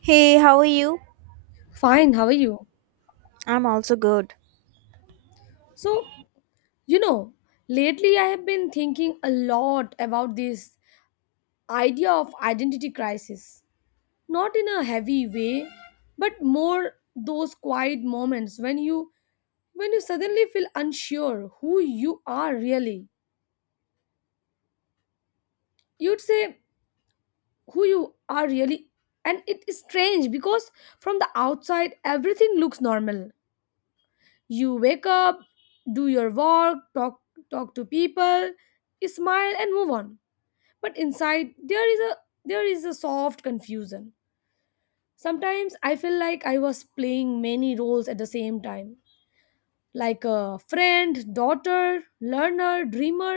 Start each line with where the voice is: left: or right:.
right: Hey, how are you?
left: Fine, how are you?
right: I'm also good.
left: So, you know, Lately I have been thinking a lot about this idea of identity crisis. Not in a heavy way, but more those quiet moments when you suddenly feel unsure who you are really. You'd say who you are really, and it is strange because from the outside everything looks normal. You wake up, do your work, talk to people, smile and move on, but inside there is a soft confusion. Sometimes I feel like I was playing many roles at the same time, like a friend, daughter, learner, dreamer,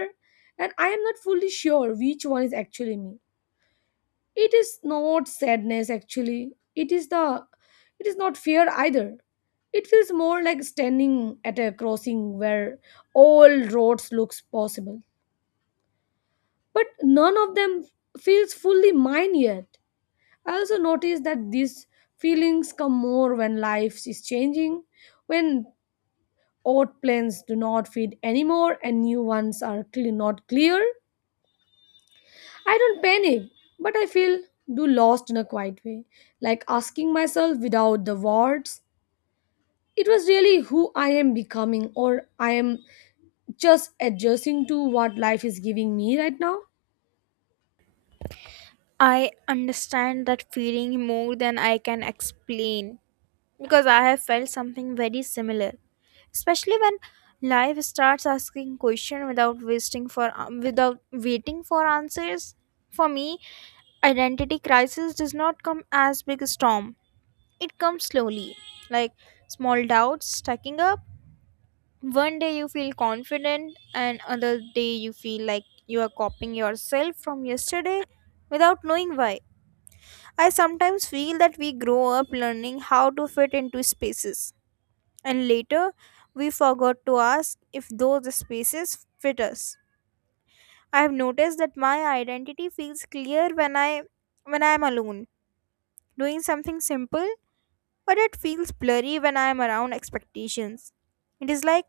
left: and I am not fully sure which one is actually me. It is not sadness, actually. It is not fear either. It feels more like standing at a crossing where all roads looks possible, but none of them feels fully mine yet. I also noticed that these feelings come more when life is changing, when old plans do not fit anymore and new ones are clearly not clear. I don't panic, but I feel do lost in a quiet way, like asking myself without the words. It was really who I am becoming, or I am just adjusting to what life is giving me right now.
right: I understand that feeling more than I can explain because I have felt something very similar, especially when life starts asking questions without waiting for answers. For me, identity crisis does not come as big a storm. It comes slowly, like small doubts stacking up. One day you feel confident, and another day you feel like you are copying yourself from yesterday without knowing why. I sometimes feel that we grow up learning how to fit into spaces, and later we forgot to ask if those spaces fit us. I have noticed that my identity feels clear when I am alone, doing something simple, but it feels blurry when I am around expectations. It is like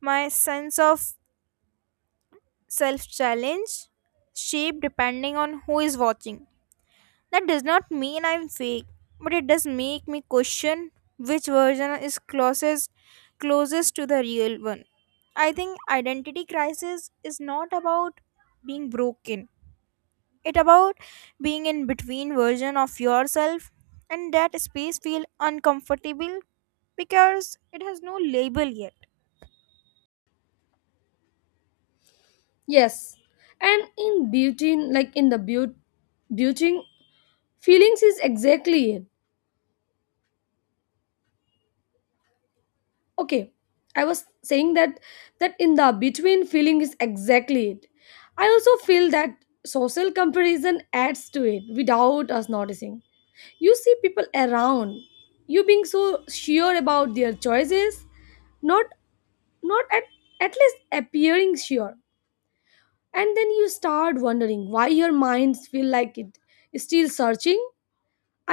right: my sense of self challenge shape depending on who is watching. That does not mean I'm fake, but it does make me question which version is closest to the real one. I think identity crisis is not about being broken. It about being in between version of yourself, and that space feel uncomfortable because it has no label yet.
left: Yes, and in beauty, like in the beauty, beauty feelings is exactly it. Okay i was saying that that in the between feeling is exactly it. I also feel that social comparison adds to it without us noticing. You see people around you being so sure about their choices, not not at at least appearing sure, and then you start wondering why your minds feel like it is still searching.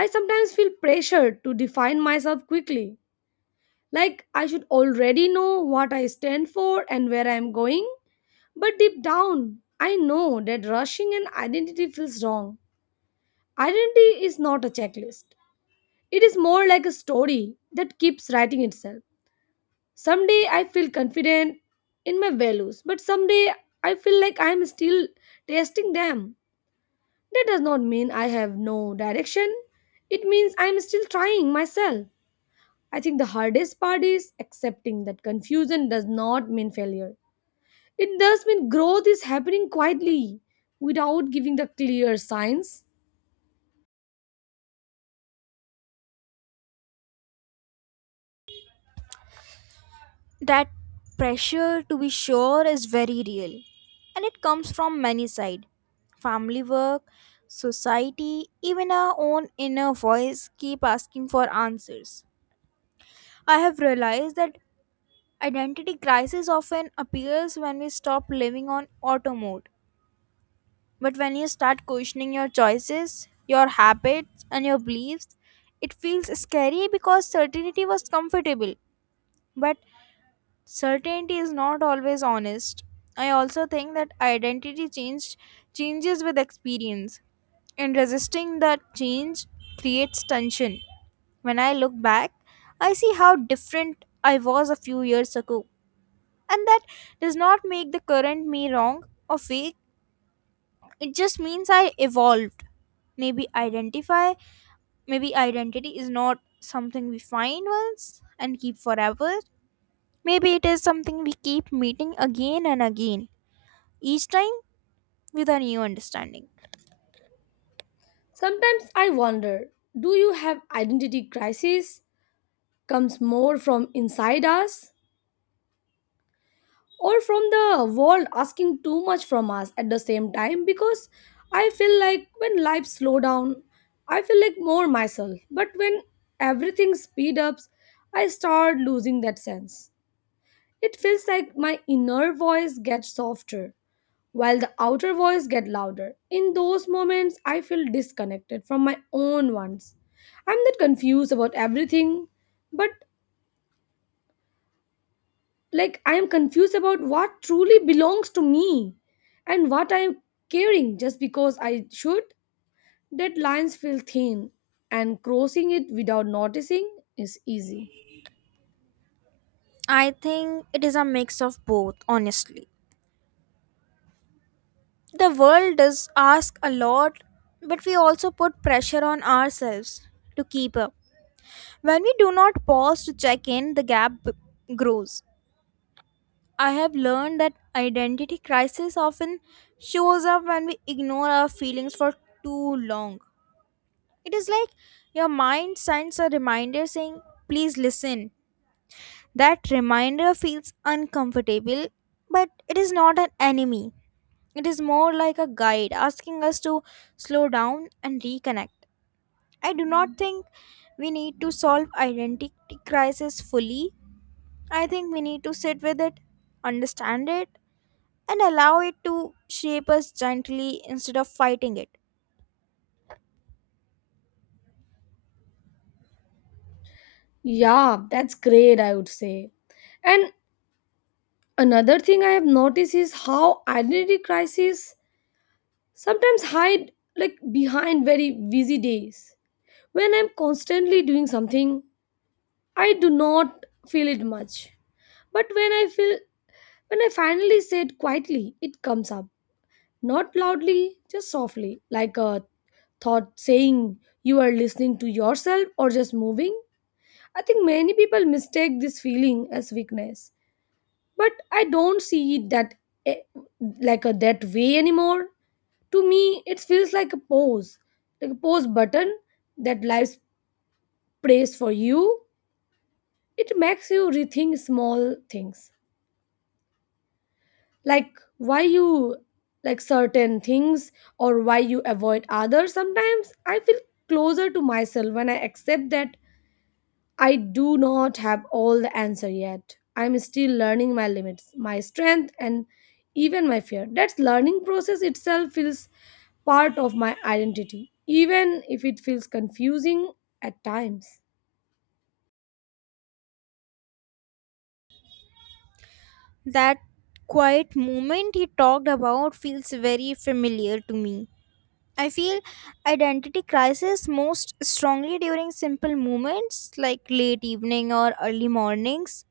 left: I sometimes feel pressured to define myself quickly, like I should already know what I stand for and where I'm going. But deep down, I know that rushing an identity feels wrong. Identity is not a checklist. It is more like a story that keeps writing itself. Someday I feel confident in my values, but someday I feel like I'm still testing them. That does not mean I have no direction. It means I'm still trying myself. I think the hardest part is accepting that confusion does not mean failure. It does mean growth is happening quietly without giving the clear signs.
right: That pressure to be sure is very real, and it comes from many side, family, work, society, even our own inner voice keep asking for answers. I have realized that identity crisis often appears when we stop living on auto mode, but when you start questioning your choices, your habits, and your beliefs, it feels scary because certainty was comfortable, but certainty is not always honest. I also think that identity change changes with experience, and resisting that change creates tension. When I look back, I see how different I was a few years ago, and that does not make the current me wrong or fake. It just means I evolved. Maybe identify, Maybe identity is not something we find once and keep forever. Maybe it is something we keep meeting again and again, each time with a new understanding.
left: Sometimes I wonder, do you have identity crisis comes more from inside us or from the world asking too much from us at the same time? Because I feel like when life slow down, I feel like more myself, but when everything speed ups, I start losing that sense. It feels like my inner voice gets softer while the outer voice gets louder. In those moments, I feel disconnected from my own ones. I'm not confused about everything, but like I am confused about what truly belongs to me and what I am caring just because I should. That lines feel thin, and crossing it without noticing is easy.
right: I think it is a mix of both, honestly. The world does ask a lot, but we also put pressure on ourselves to keep up. When we do not pause to check in, grows. I have learned that identity crisis often shows up when we ignore our feelings for too long. It is like your mind sends a reminder saying, "Please listen." That reminder feels uncomfortable, but it is not an enemy. It is more like a guide asking us to slow down and reconnect. I do not think we need to solve identity crisis fully. I think we need to sit with it, understand it, and allow it to shape us gently instead of fighting it.
left: Yeah, that's great, I would say. And another thing I have noticed is how identity crises sometimes hide like behind very busy days. When I'm constantly doing something, I do not feel it much. But when I feel When I finally say it quietly, it comes up. Not loudly, just softly, like a thought saying, you are listening to yourself or just moving? I think many people mistake this feeling as weakness, but I don't see it that eh, like a that way anymore. To me, it feels like a pause button that life prays for you. It makes you rethink small things, like why you like certain things or why you avoid others. Sometimes I feel closer to myself when I accept that I do not have all the answer yet. I'm still learning my limits, my strength and even my fear. That learning process itself feels part of my identity, even if it feels confusing at times.
right: That quiet moment he talked about feels very familiar to me. I feel identity crisis most strongly during simple moments like late evening or early mornings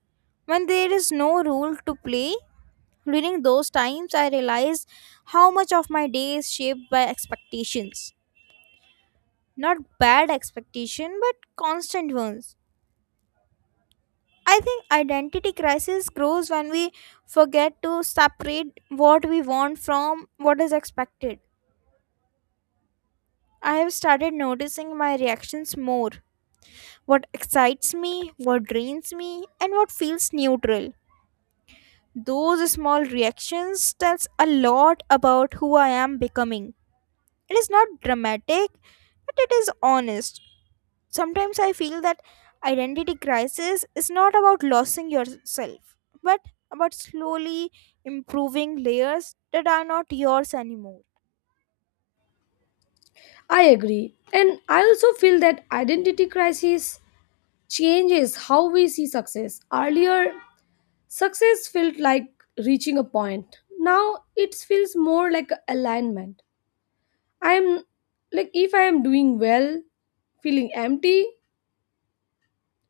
right: when there is no role to play. During those times, I realize how much of my day is shaped by expectations. Not bad expectation, but constant ones. I think identity crisis grows when we forget to separate what we want from what is expected. I have started noticing my reactions more. What excites me, what drains me, and what feels neutral. Those small reactions tells a lot about who I am becoming. It is not dramatic, but it is honest. Sometimes I feel that identity crisis is not about losing yourself, but about slowly improving layers that are not yours anymore.
left: I agree. And I also feel that identity crisis changes how we see success. Earlier, success felt like reaching a point. Now it feels more like alignment. I'm like If I am doing well, feeling empty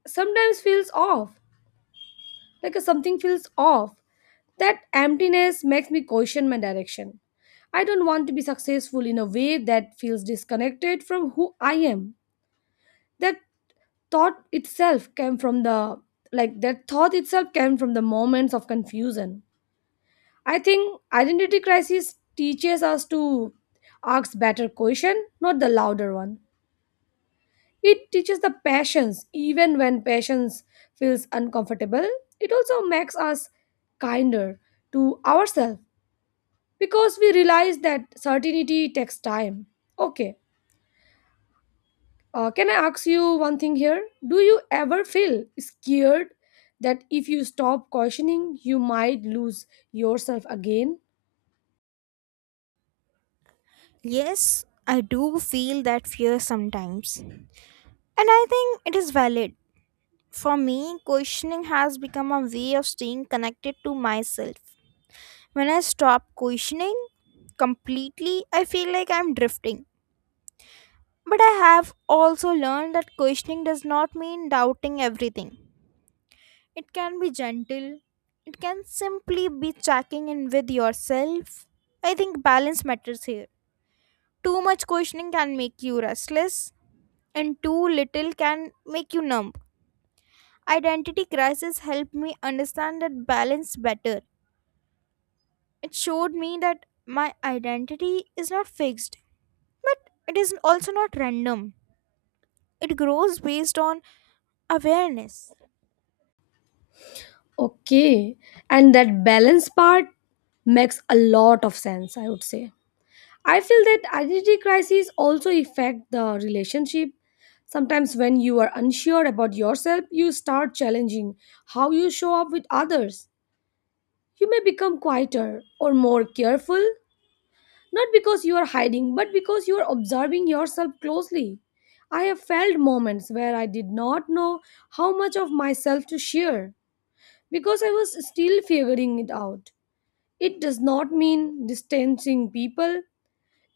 left: sometimes feels off. Like something feels off. That emptiness makes me question my direction. I don't want to be successful in a way that feels disconnected from who I am. That thought itself came from the that thought itself came from the moments of confusion. I think identity crisis teaches us to ask better question, not the louder one. It teaches the passions, even when passions feels uncomfortable. It also makes us kinder to ourselves because we realize that certainty takes time. Okay, can I ask you one thing here? Do you ever feel scared that if you stop cautioning, you might lose yourself again?
right: Yes, I do feel that fear sometimes. And I think it is valid. For me, questioning has become a way of staying connected to myself. When I stop questioning completely, I feel like I'm drifting. But I have also learned that questioning does not mean doubting everything. It can be gentle, it can simply be checking in with yourself. I think balance matters here. Too much questioning can make you restless, and too little can make you numb. Identity crisis helped me understand that balance better. It showed me that my identity is not fixed, but it is also not random. It grows based on awareness.
left: Okay, and that balance part makes a lot of sense, I would say. I feel that identity crises also affect the relationship. Sometimes, when you are unsure about yourself, you start challenging how you show up with others. You may become quieter or more careful, not because you are hiding, but because you are observing yourself closely. I have felt moments where I did not know how much of myself to share because I was still figuring it out. It does not mean distancing people,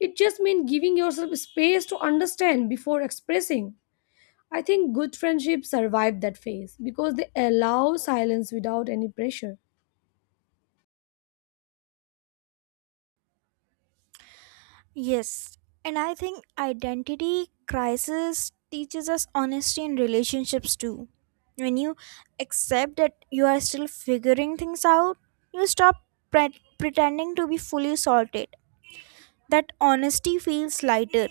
left: it just means giving yourself space to understand before expressing. I think good friendships survive that phase because they allow silence without any pressure.
right: Yes, and I think identity crisis teaches us honesty in relationships too. When you accept that you are still figuring things out, you stop pretending to be fully sorted. That honesty feels lighter.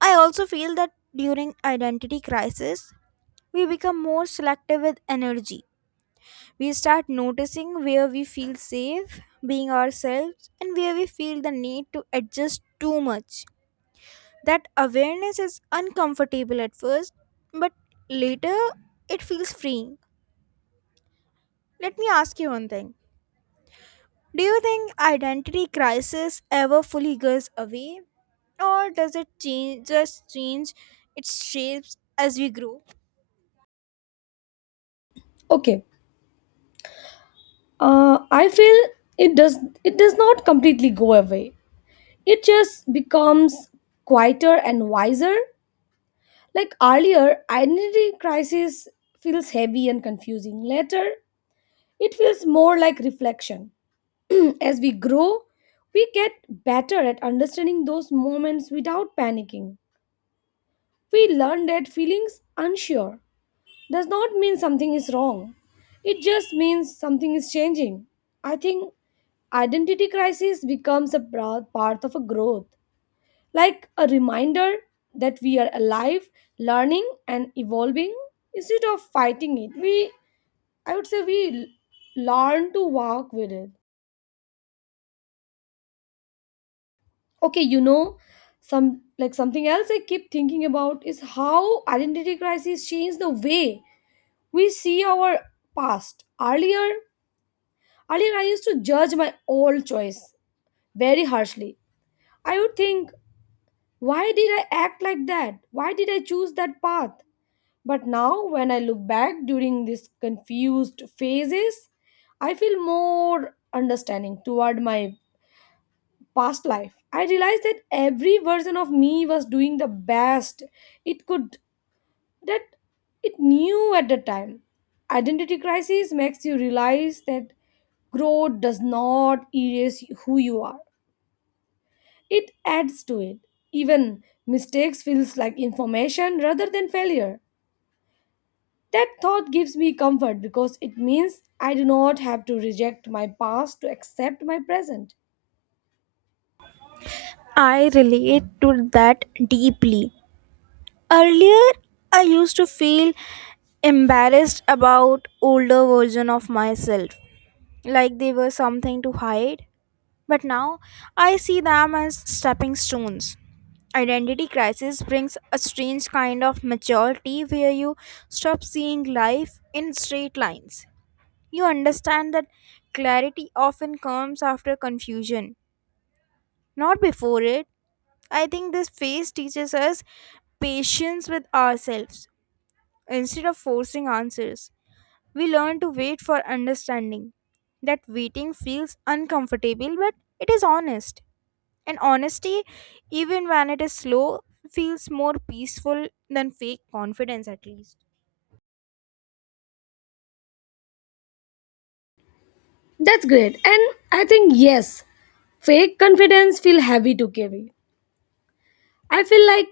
right: I also feel that during identity crisis, we become more selective with energy. We start noticing where we feel safe being ourselves and where we feel the need to adjust too much. That awareness is uncomfortable at first, but later it feels freeing. Let me ask you one thing. Do you think identity crisis ever fully goes away? Or does it change, just change its shapes as we grow?
left: Okay, I feel it does it does not completely go away. It just becomes quieter and wiser. Like earlier, identity crisis feels heavy and confusing. Later, it feels more like reflection. As we grow, we get better at understanding those moments without panicking. We learn that feelings unsure does not mean something is wrong. It just means something is changing. I think identity crisis becomes a proud part of a growth, like a reminder that we are alive, learning and evolving. Instead of fighting it, we I would say we learn to walk with it. okay you know Something else I keep thinking about is how identity crises change the way we see our past. Earlier I used to judge my old choice very harshly. I would think, why did I act like that, why did I choose that path? But now when I look back during these confused phases, I feel more understanding toward my past life. I realized that every version of me was doing the best it could that it knew at the time. Identity crisis makes you realize that growth does not erase who you are. It adds to it. Even mistakes feels like information rather than failure. That thought gives me comfort because it means I do not have to reject my past to accept my present.
right: I relate to that deeply. Earlier, I used to feel embarrassed about older version of myself, like they were something to hide. But now, I see them as stepping stones. Identity crisis brings a strange kind of maturity where you stop seeing life in straight lines. You understand that clarity often comes after confusion, not before it. I think this phase teaches us patience with ourselves. Instead of forcing answers, we learn to wait for understanding. That waiting feels uncomfortable, but it is honest. And honesty, even when it is slow, feels more peaceful than fake confidence, at least.
left: That's great. And I think, yes, fake confidence feel heavy to carry. I feel like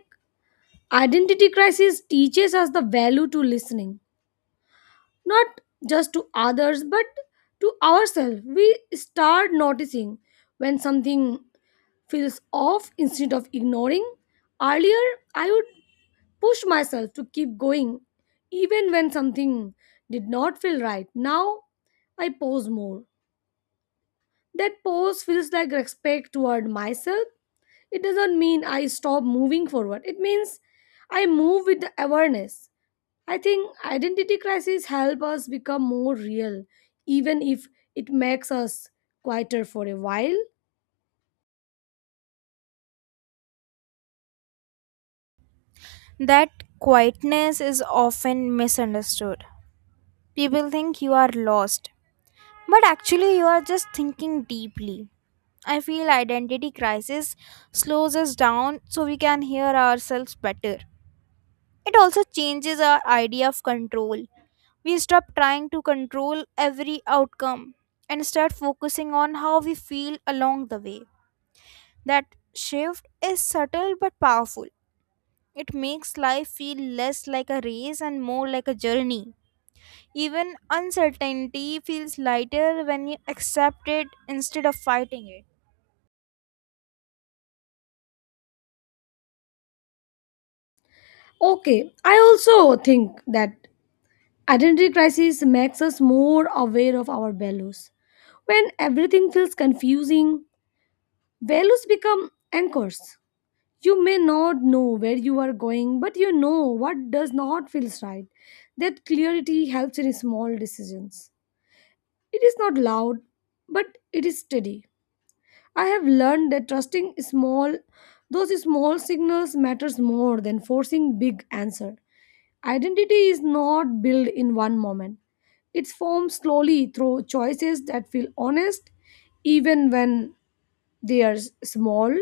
left: identity crisis teaches us the value to listening, not just to others, but to ourselves. We start noticing when something feels off instead of ignoring. Earlier, I would push myself to keep going even when something did not feel right. Now, I pause more. That pause feels like respect toward myself. It does not mean I stop moving forward. It means I move with the awareness. I think identity crises help us become more real, even if it makes us quieter for a while.
right: That quietness is often misunderstood. People think you are lost, but actually, you are just thinking deeply. I feel identity crisis slows us down so we can hear ourselves better. It also changes our idea of control. We stop trying to control every outcome and start focusing on how we feel along the way. That shift is subtle but powerful. It makes life feel less like a race and more like a journey. Even uncertainty feels lighter when you accept it instead of fighting it.
left: Okay, I also think that identity crisis makes us more aware of our values. When everything feels confusing, values become anchors. You may not know where you are going, but you know what does not feel right. That clarity helps in small decisions. It is not loud, but it is steady. I have learned that trusting small those small signals matters more than forcing big answer. Identity is not built in one moment. It's formed slowly through choices that feel honest even when they are small.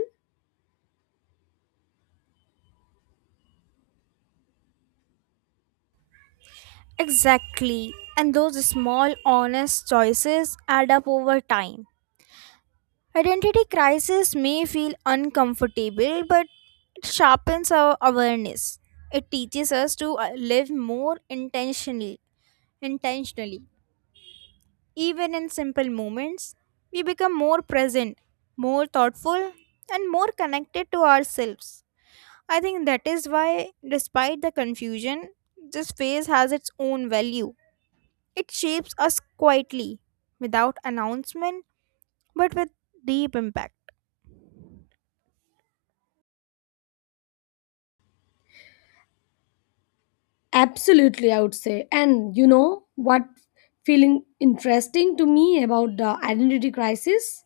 right: Exactly. And those small, honest choices add up over time. Identity crisis may feel uncomfortable, but it sharpens our awareness. It teaches us to live more intentionally. Even in simple moments, we become more present, more thoughtful, and more connected to ourselves. I think that is why, despite the confusion, this phase has its own value. It shapes us quietly, without announcement, but with deep impact.
left: Absolutely, I would say. And you know what feeling interesting to me about the identity crisis?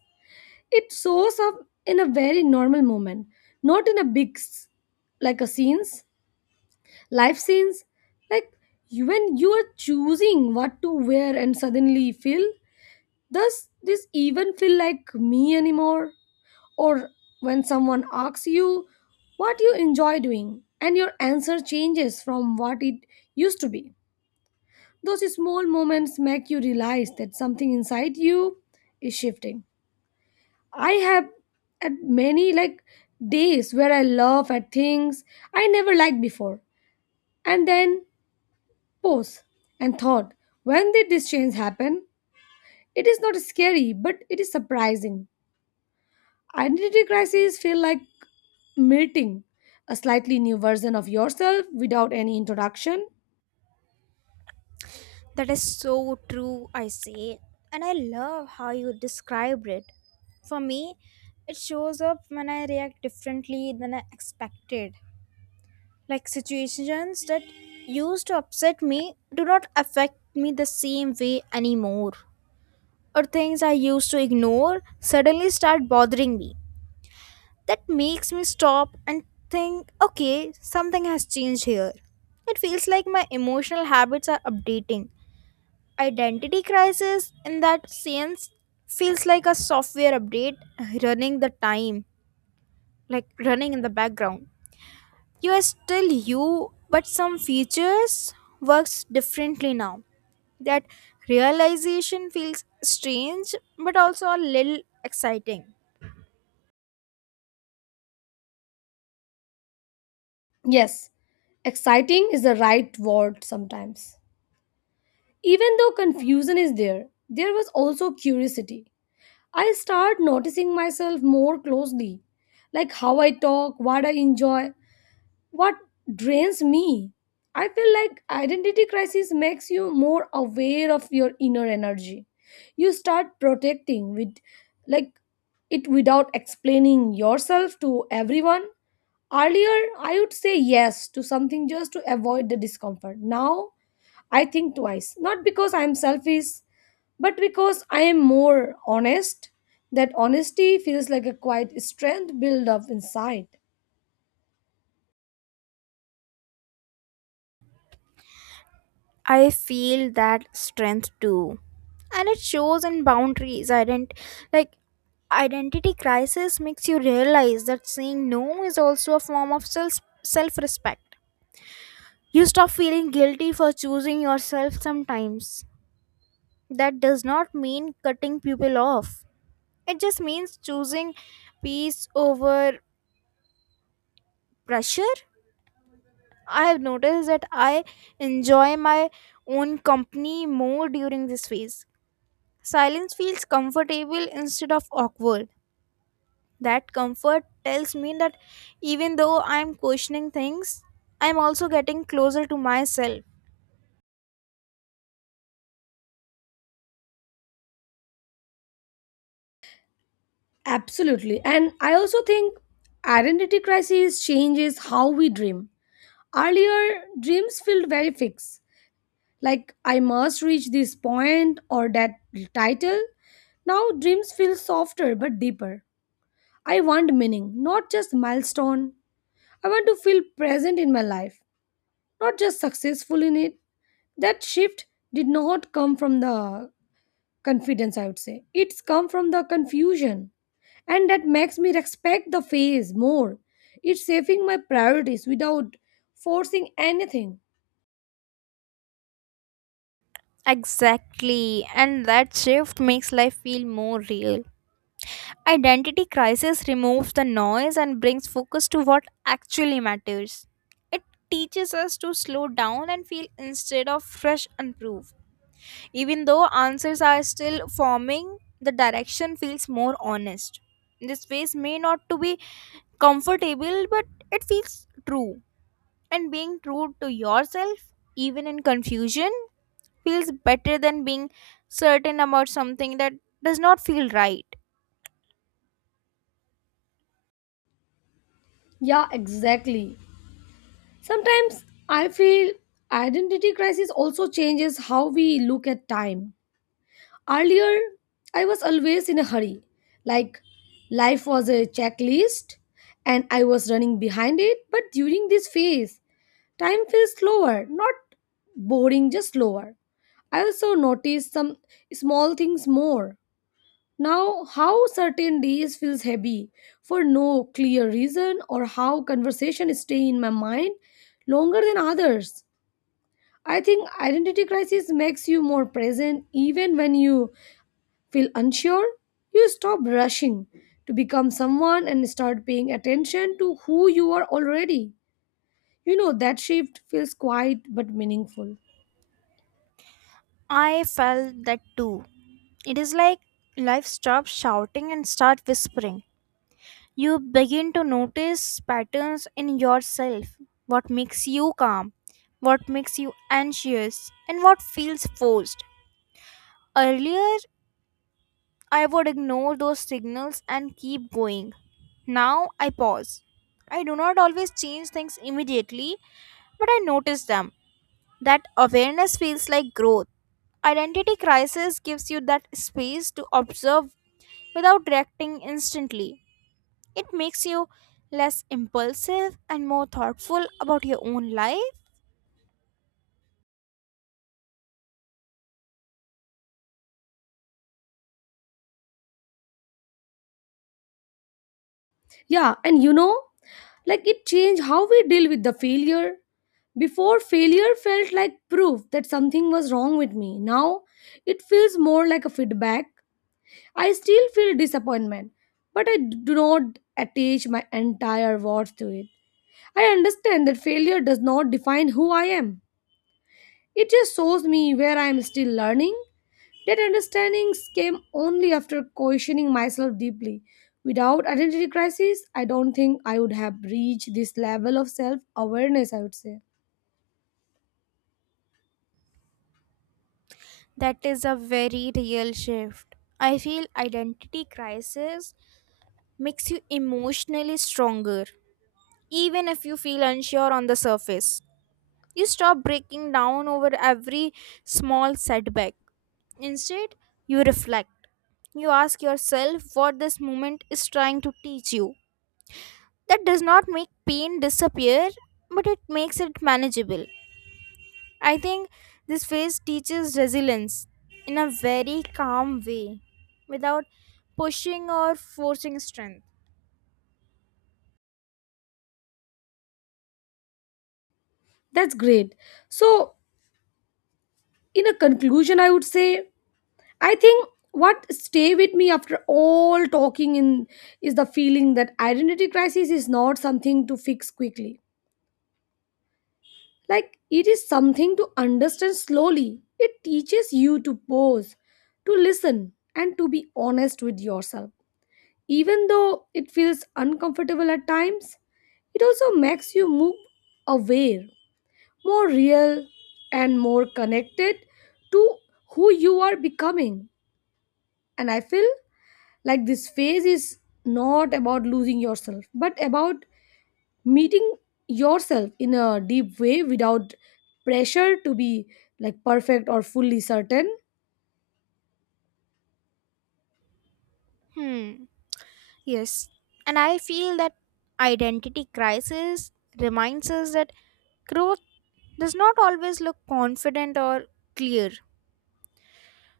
left: It shows up in a very normal moment, not in a big, s- like a scenes, life scenes. Like when you are choosing what to wear and suddenly feel, does this even feel like me anymore? Or when someone asks you what you enjoy doing and your answer changes from what it used to be. Those small moments make you realize that something inside you is shifting. I have had many like days where I laugh at things I never liked before and then pause and thought, when did this change happen? It is not scary, but it is surprising. Identity crises feel like meeting a slightly new version of yourself without any introduction.
right: That is so true, I say. And I love how you described it. For me, it shows up when I react differently than I expected. Like situations that used to upset me do not affect me the same way anymore. Or things I used to ignore suddenly start bothering me. That makes me stop and think, okay, something has changed here. It feels like my emotional habits are updating. Identity crisis in that sense feels like a software update running the time, like running in the background. You are still you, but some features works differently now. That realization feels strange but also a little exciting.
left: Yes, exciting is the right word sometimes. Even though confusion is there, there was also curiosity. I start noticing myself more closely, like how I talk, what I enjoy, what drains me. I feel like identity crisis makes you more aware of your inner energy. You start protecting with like It without explaining yourself to everyone. Earlier, I would say yes to something just to avoid the discomfort. Now, I think twice, not because I'm selfish but because I am more honest. That honesty feels like a quiet strength built up inside.
right: I feel that strength too. And it shows in boundaries. Like identity crisis makes you realize that saying no is also a form of self-respect. You stop feeling guilty for choosing yourself sometimes. That does not mean cutting people off. It just means choosing peace over pressure. I have noticed that I enjoy my own company more during this phase. Silence feels comfortable instead of awkward. That comfort tells me that even though I'm questioning things, I'm also getting closer to myself.
left: Absolutely. And I also think identity crisis changes how we dream. Earlier, dreams felt very fixed, like I must reach this point or that title. Now, dreams feel softer but deeper. I want meaning, not just milestone. I want to feel present in my life, not just successful in it. That shift did not come from the confidence. I would say it's come from the confusion, and that makes me respect the phase more. It's shaping my priorities without forcing anything.
right: Exactly, and that shift makes life feel more real. Identity crisis removes the noise and brings focus to what actually matters. It teaches us to slow down and feel instead of fresh and proof. Even though answers are still forming, the direction feels more honest. This phase may not to be comfortable, but it feels true. And being true to yourself, even in confusion, feels better than being certain about something that does not feel right.
left: Yeah, exactly. Sometimes I feel identity crisis also changes how we look at time. Earlier, I was always in a hurry, like life was a checklist and I was running behind it, but during this phase, time feels slower, not boring, just slower. I also notice some small things more. Now, how certain days feels heavy for no clear reason or how conversation stay in my mind longer than others. I think identity crisis makes you more present even when you feel unsure. You stop rushing to become someone and start paying attention to who you are already. That shift feels quiet but meaningful.
right: I felt that too. It is like life stops shouting and start whispering. You begin to notice patterns in yourself, what makes you calm, what makes you anxious, and what feels forced. Earlier, I would ignore those signals and keep going. Now I pause. I do not always change things immediately, but I notice them. That awareness feels like growth. Identity crisis gives you that space to observe without reacting instantly. It makes you less impulsive and more thoughtful about your own life.
left: Yeah, like it changed how we deal with the failure. Before, failure felt like proof that something was wrong with me. Now, it feels more like a feedback. I still feel disappointment, but I do not attach my entire worth to it. I understand that failure does not define who I am, it just shows me where I am still learning. That understandings came only after questioning myself deeply. Without identity crisis, I don't think I would have reached this level of self awareness, I would say.
right: That is a very real shift. I feel identity crisis makes you emotionally stronger, even if you feel unsure on the surface. You stop breaking down over every small setback. Instead, you reflect. You ask yourself what this moment is trying to teach you. That does not make pain disappear, but it makes it manageable. I think this phase teaches resilience in a very calm way without pushing or forcing strength.
left: That's great. So, in a conclusion, I would say, I think what stay with me after all talking in is the feeling that identity crisis is not something to fix quickly. Like it is something to understand slowly. It teaches you to pause, to listen, and to be honest with yourself. Even though it feels uncomfortable at times, it also makes you move aware, more real, and more connected to who you are becoming. And I feel like this phase is not about losing yourself, but about meeting yourself in a deep way without pressure to be like perfect or fully certain.
right: Hmm. Yes. And I feel that identity crisis reminds us that growth does not always look confident or clear.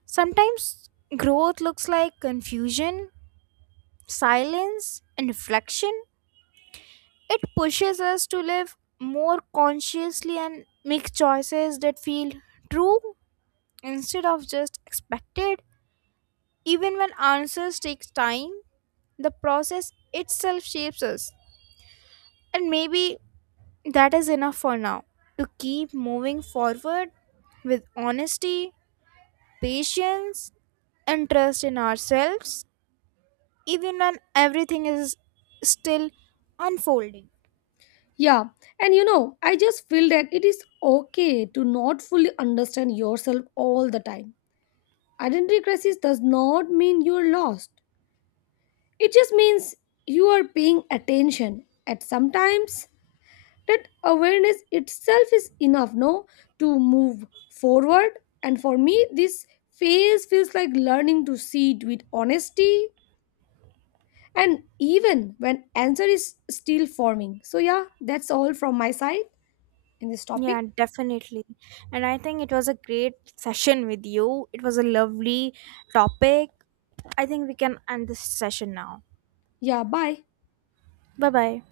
right: Sometimes growth looks like confusion, silence, and reflection. It pushes us to live more consciously and make choices that feel true instead of just expected. Even when answers take time, the process itself shapes us. And maybe that is enough for now to keep moving forward with honesty, patience, and trust in ourselves, even when everything is still unfolding.
left: Yeah, I just feel that it is okay to not fully understand yourself all the time. Identity crisis does not mean you're lost. It just means you are paying attention. At sometimes that awareness itself is enough, no, to move forward. And for me, this phase feels like learning to see it with honesty and even when answer is still forming. So yeah, that's all from my side in this
right: Yeah,
left: topic.
right: definitely. And I think it was a great session with you. It was a lovely topic. I think we can end this session now.
left: Yeah, bye.
right: Bye bye.